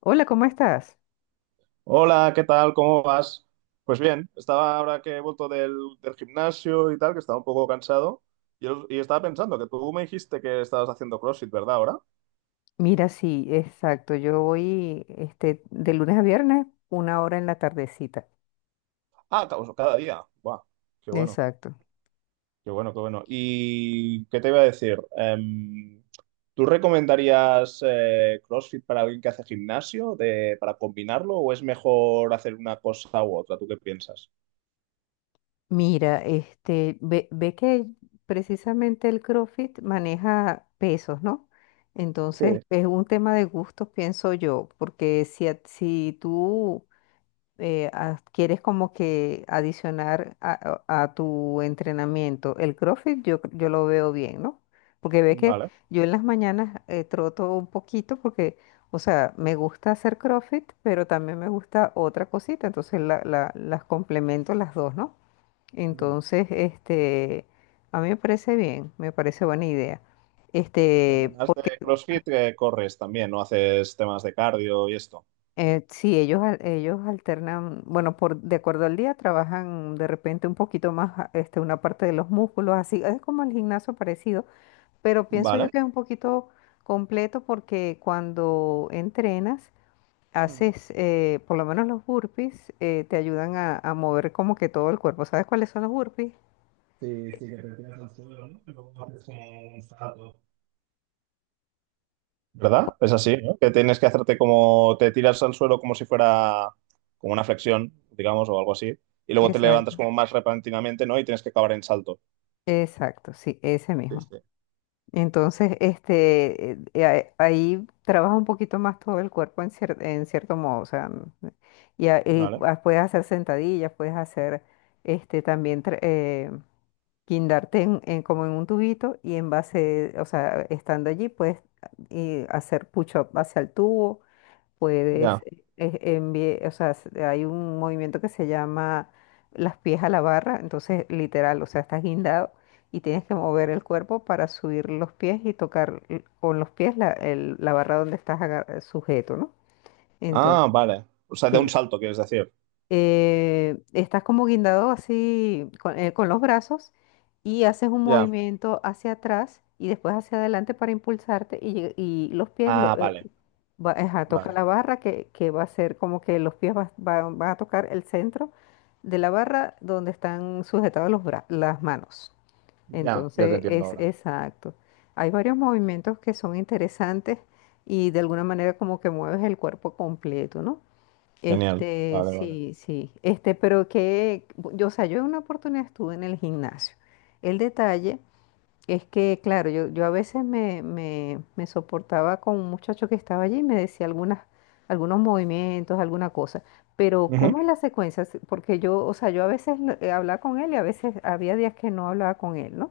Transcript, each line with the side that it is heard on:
left: Hola, ¿cómo estás?
right: Hola, ¿qué tal? ¿Cómo vas? Pues bien, estaba ahora que he vuelto del gimnasio y tal, que estaba un poco cansado, y estaba pensando que tú me dijiste que estabas haciendo CrossFit, ¿verdad? Ahora.
left: Mira, sí, exacto. Yo voy de lunes a viernes, 1 hora en la tardecita.
right: Pues cada día. Buah, qué bueno,
left: Exacto.
right: qué bueno, qué bueno. ¿Y qué te iba a decir? ¿Tú recomendarías CrossFit para alguien que hace gimnasio, de, para combinarlo, o es mejor hacer una cosa u otra? ¿Tú qué piensas?
left: Mira, ve que precisamente el CrossFit maneja pesos, ¿no?
right: Sí,
left: Entonces, es un tema de gustos, pienso yo, porque si, si tú quieres como que adicionar a tu entrenamiento el CrossFit, yo lo veo bien, ¿no? Porque ve que
right: vale.
left: yo en las mañanas troto un poquito porque, o sea, me gusta hacer CrossFit, pero también me gusta otra cosita, entonces las complemento las dos, ¿no? Entonces, a mí me parece bien, me parece buena idea. Este,
right: Además de CrossFit, corres también, ¿no? Haces temas de cardio y esto.
left: Sí, ellos alternan, bueno, por, de acuerdo al día trabajan de repente un poquito más una parte de los músculos, así es como el gimnasio parecido, pero pienso yo
right: Vale.
left: que es un poquito completo porque cuando entrenas,
right: Ujú.
left: haces, por lo menos los burpees, te ayudan a mover como que todo el cuerpo. ¿Sabes cuáles son los burpees?
right: Sí, sí, que te tiras al suelo, ¿no? Y luego haces como un salto. ¿Verdad? Es así, ¿no? Que tienes que hacerte como, te tiras al suelo como si fuera como una flexión, digamos, o algo así, y luego te levantas
left: Exacto.
right: como más repentinamente, ¿no? Y tienes que acabar en salto.
left: Exacto, sí, ese
right: Sí,
left: mismo.
right: sí.
left: Entonces, ahí trabaja un poquito más todo el cuerpo en en cierto modo, o sea, n-
right: Vale,
left: puedes hacer sentadillas, puedes hacer, también guindarte en como en un tubito y en base, o sea, estando allí puedes y hacer push-up hacia el tubo, puedes
right: ya.
left: enviar, o sea, hay un movimiento que se llama las pies a la barra, entonces literal, o sea, estás guindado y tienes que mover el cuerpo para subir los pies y tocar con los pies la, la barra donde estás sujeto, ¿no? Entonces,
right: Ah, vale. O sea, de un
left: sí,
right: salto, quieres decir.
left: estás como guindado así con los brazos y haces un
right: Ya.
left: movimiento hacia atrás y después hacia adelante para impulsarte y, y los pies,
right: Ah, vale,
left: ajá, toca
right: vale,
left: la
right: vale.
left: barra que va a ser como que los pies van a tocar el centro de la barra donde están sujetados los las manos.
right: Ya, ya te
left: Entonces
right: entiendo
left: es
right: ahora.
left: exacto. Hay varios movimientos que son interesantes y de alguna manera como que mueves el cuerpo completo, ¿no?
right: Genial. Vale, vale.
left: Sí, sí. Pero que, o sea, yo en una oportunidad estuve en el gimnasio. El detalle es que, claro, yo a veces me soportaba con un muchacho que estaba allí y me decía algunas, algunos movimientos, alguna cosa. Pero,
right: Ujú,
left: ¿cómo es la secuencia? Porque yo, o sea, yo a veces hablaba con él y a veces había días que no hablaba con él, ¿no?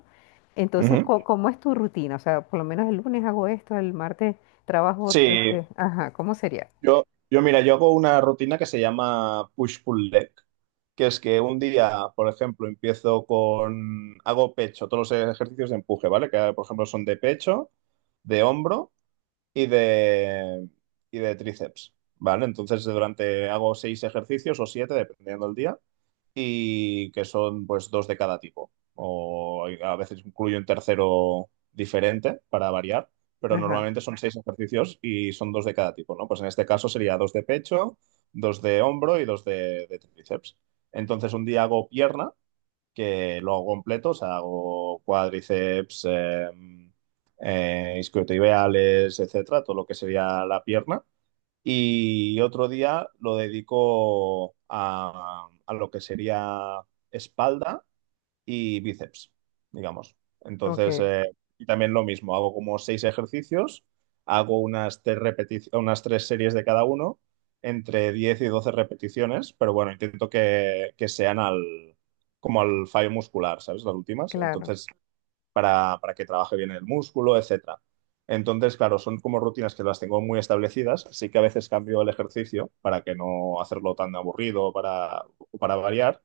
left: Entonces,
right: ujú.
left: ¿cómo es tu rutina? O sea, por lo menos el lunes hago esto, el martes trabajo,
right: Sí,
left: ajá, ¿cómo sería?
right: yo mira, yo hago una rutina que se llama push-pull leg, que es que un día, por ejemplo, empiezo con, hago pecho, todos los ejercicios de empuje, ¿vale? Que, por ejemplo, son de pecho, de hombro y de, y de tríceps, ¿vale? Entonces, durante, hago seis ejercicios o siete, dependiendo del día y que son pues dos de cada tipo. O a veces incluyo un tercero diferente para variar, pero
left: Ajá,
right: normalmente son seis ejercicios y son dos de cada tipo, ¿no? Pues en este caso sería dos de pecho, dos de hombro y de tríceps. Entonces un día hago pierna, que lo hago completo, o sea, hago cuádriceps, isquiotibiales, etcétera, todo lo que sería la pierna y otro día lo dedico a lo que sería espalda y bíceps, digamos. Entonces,
left: ok,
right: y también lo mismo, hago como seis ejercicios, hago unas tres series de cada uno, entre 10 y 12 repeticiones, pero bueno, intento que sean como al fallo muscular, ¿sabes? Las últimas.
left: claro.
right: Entonces, para que trabaje bien el músculo, etcétera. Entonces, claro, son como rutinas que las tengo muy establecidas. Sí que a veces cambio el ejercicio para que no hacerlo tan aburrido, para variar.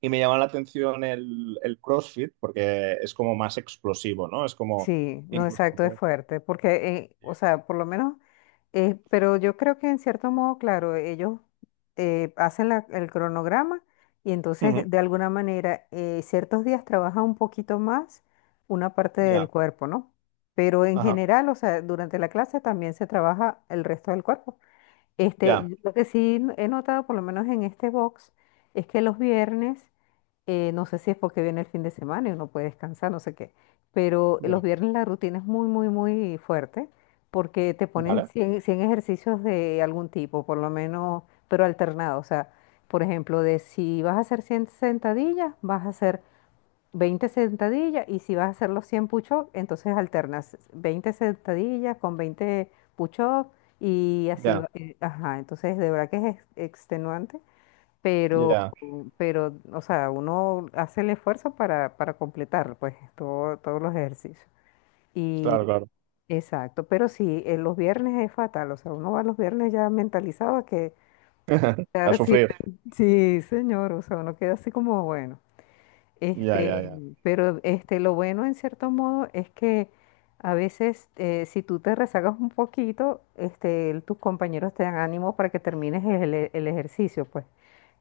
right: Y me llama la atención el CrossFit porque es como más explosivo, ¿no? Es como
left: Sí, no,
right: incluso
left: exacto, es
right: puede ser-
left: fuerte, porque, o sea, por lo menos, pero yo creo que en cierto modo, claro, ellos hacen el cronograma y
right: Ujú,
left: entonces de alguna manera ciertos días trabaja un poquito más una parte del
right: ya,
left: cuerpo, ¿no? Pero en
right: ajá,
left: general, o sea, durante la clase también se trabaja el resto del cuerpo.
right: ya,
left: Yo lo que sí he notado, por lo menos en este box, es que los viernes no sé si es porque viene el fin de semana y uno puede descansar, no sé qué, pero los
right: ya,
left: viernes la rutina es muy, muy, muy fuerte porque te ponen
right: vale,
left: cien ejercicios de algún tipo, por lo menos, pero alternado. O sea, por ejemplo, de si vas a hacer 100 sentadillas, vas a hacer 20 sentadillas y si vas a hacer los 100 push-ups, entonces alternas 20 sentadillas con 20 push-ups y así
right: ya,
left: va. Ajá, entonces de verdad que es extenuante pero,
right: ya,
left: pero, o sea, uno hace el esfuerzo para completar, pues, todos los ejercicios. Y,
right: claro, claro.
left: exacto, pero sí, en los viernes es fatal, o sea, uno va los viernes ya mentalizado a que,
right: A
left: ahora sí
right: sufrir.
left: sí, señor, o sea, uno queda así como, bueno.
right: Ya, ya,
left: Este,
right: ya.
left: pero lo bueno en cierto modo es que a veces si tú te rezagas un poquito, tus compañeros te dan ánimo para que termines el ejercicio, pues.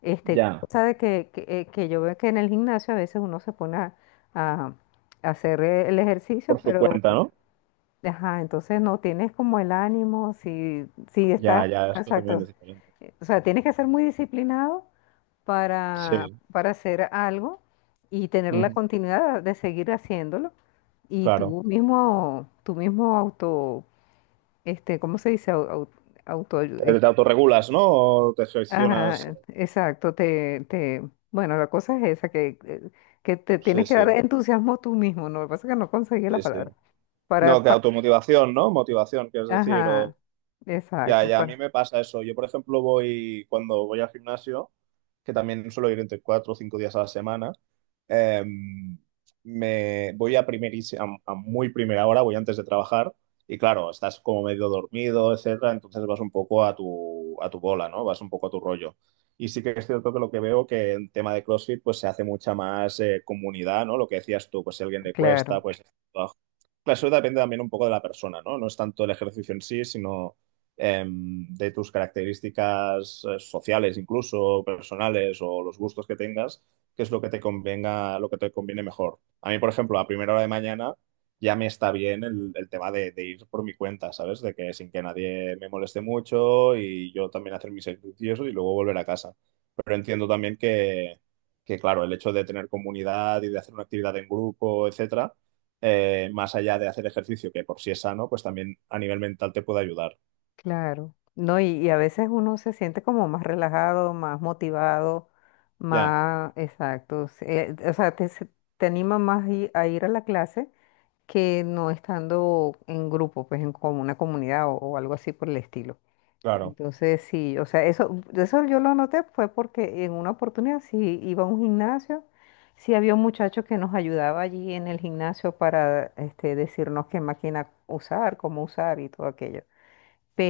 right: Ya,
left: Cosa de que yo veo que en el gimnasio a veces uno se pone a hacer el ejercicio,
right: por su
left: pero
right: cuenta, ¿no?
left: ajá, entonces no tienes como el ánimo, si, si estás,
right: Ya, ya, esto también
left: exacto.
right: es diferente.
left: O sea, tienes que ser muy disciplinado
right: Sí,
left: para hacer algo y tener la
right: ujú,
left: continuidad de seguir haciéndolo. Y
right: claro.
left: tú mismo auto, ¿cómo se dice? Auto,
right: Te autorregulas, ¿no? O te gestionas.
left: ajá, exacto, bueno, la cosa es esa, que te
right: Sí,
left: tienes que
right: sí,
left: dar entusiasmo tú mismo, ¿no? Lo que pasa es que no conseguí la
right: sí, sí.
left: palabra.
right: No,
left: Para,
right: que automotivación, ¿no? Motivación, quieres decir,
left: ajá,
right: o ya,
left: exacto,
right: ya, a mí me pasa eso. Yo, por ejemplo, voy cuando voy al gimnasio, que también suelo ir entre cuatro o cinco días a la semana, eh, me voy a primerísima, a muy primera hora, voy antes de trabajar y claro, estás como medio dormido, etcétera, entonces vas un poco a tu bola, ¿no? Vas un poco a tu rollo. Y sí que es cierto que lo que veo que en tema de CrossFit pues se hace mucha más comunidad, ¿no? Lo que decías tú, pues si a alguien le
left: claro.
right: cuesta, pues... Claro, eso depende también un poco de la persona, ¿no? No es tanto el ejercicio en sí, sino de tus características sociales, incluso personales o los gustos que tengas, qué es lo que te convenga, lo que te conviene mejor. A mí, por ejemplo, a primera hora de mañana ya me está bien el tema de ir por mi cuenta, ¿sabes? De que sin que nadie me moleste mucho y yo también hacer mis ejercicios y luego volver a casa. Pero entiendo también que claro, el hecho de tener comunidad y de hacer una actividad en grupo, etcétera, más allá de hacer ejercicio, que por sí es sano, pues también a nivel mental te puede ayudar.
left: Claro, no, y a veces uno se siente como más relajado, más motivado,
right: Ya,
left: más exacto. O sea, te anima más a ir a la clase que no estando en grupo, pues en como una comunidad o algo así por el estilo.
right: claro,
left: Entonces, sí, o sea, eso yo lo noté fue porque en una oportunidad sí iba a un gimnasio, sí había un muchacho que nos ayudaba allí en el gimnasio para decirnos qué máquina usar, cómo usar y todo aquello.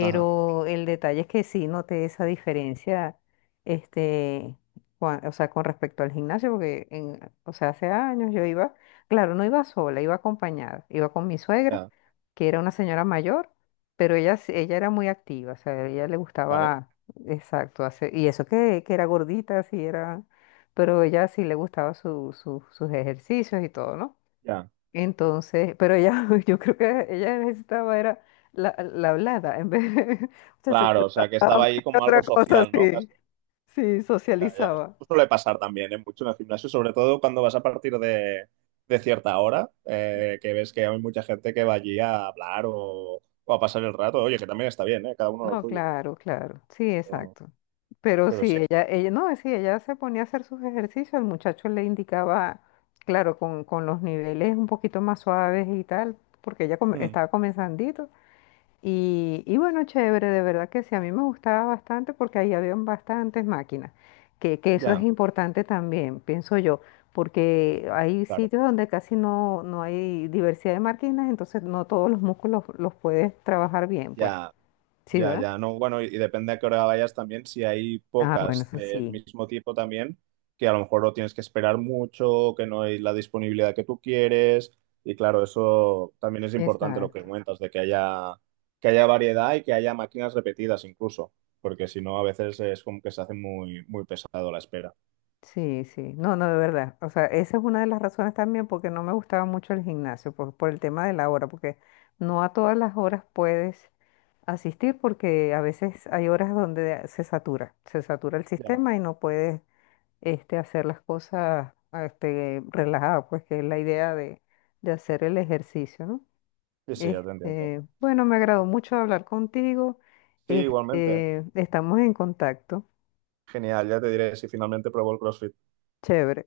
right: ajá,
left: el detalle es que sí noté esa diferencia, este, o sea, con respecto al gimnasio, porque en, o sea, hace años yo iba, claro, no iba sola, iba acompañada, iba con mi suegra,
right: ya,
left: que era una señora mayor, pero ella, ella era muy activa, o sea, a ella le
right: vale,
left: gustaba, exacto, hacer, y eso que era gordita, sí era, pero ella sí le gustaba su, sus ejercicios y todo, ¿no?
right: ya.
left: Entonces, pero ella, yo creo que ella necesitaba era la hablada, en vez de, muchacho,
right: Claro,
left: ¿por
right: o sea, que estaba ahí
left: qué
right: como algo
left: otra cosa
right: social, ¿no? Casi.
left: sí, sí,
right: Ya, ya.
left: socializaba.
right: Esto suele pasar también, ¿eh? Mucho en el gimnasio, sobre todo cuando vas a partir de cierta hora, que ves que hay mucha gente que va allí a hablar o a pasar el rato. Oye, que también está bien, ¿eh? Cada uno lo
left: No,
right: suyo.
left: claro, claro, sí,
right: Pero,
left: exacto. Pero
right: pero
left: sí,
right: sí.
left: no, sí, ella se ponía a hacer sus ejercicios, el muchacho le indicaba, claro, con los niveles un poquito más suaves y tal, porque ella
right: Mm,
left: estaba comenzandito. Y bueno, chévere, de verdad que sí, a mí me gustaba bastante porque ahí habían bastantes máquinas, que eso es
right: ya,
left: importante también, pienso yo, porque hay
right: claro,
left: sitios donde casi no hay diversidad de máquinas, entonces no todos los músculos los puedes trabajar bien, pues.
right: ya.
left: Sí,
right: Ya,
left: ¿verdad?
right: ya, no, bueno, y depende a qué hora vayas también, si hay
left: Ah, bueno,
right: pocas
left: eso
right: del
left: sí.
right: mismo tipo también, que a lo mejor lo tienes que esperar mucho, que no hay la disponibilidad que tú quieres, y claro, eso también es importante lo que
left: Exacto.
right: cuentas, de que haya variedad y que haya máquinas repetidas incluso, porque si no, a veces es como que se hace muy, muy pesado la espera.
left: Sí, sí, no, no, de verdad. O sea, esa es una de las razones también porque no me gustaba mucho el gimnasio, por el tema de la hora, porque no a todas las horas puedes asistir porque a veces hay horas donde se satura el
right: Ya.
left: sistema y no puedes hacer las cosas relajado, pues que es la idea de hacer el ejercicio, ¿no?
right: Sí, sí, ya te entiendo.
left: Bueno, me agradó mucho hablar contigo.
right: Sí, igualmente.
left: Estamos en contacto.
right: Genial, ya te diré si finalmente pruebo el CrossFit.
left: Chévere.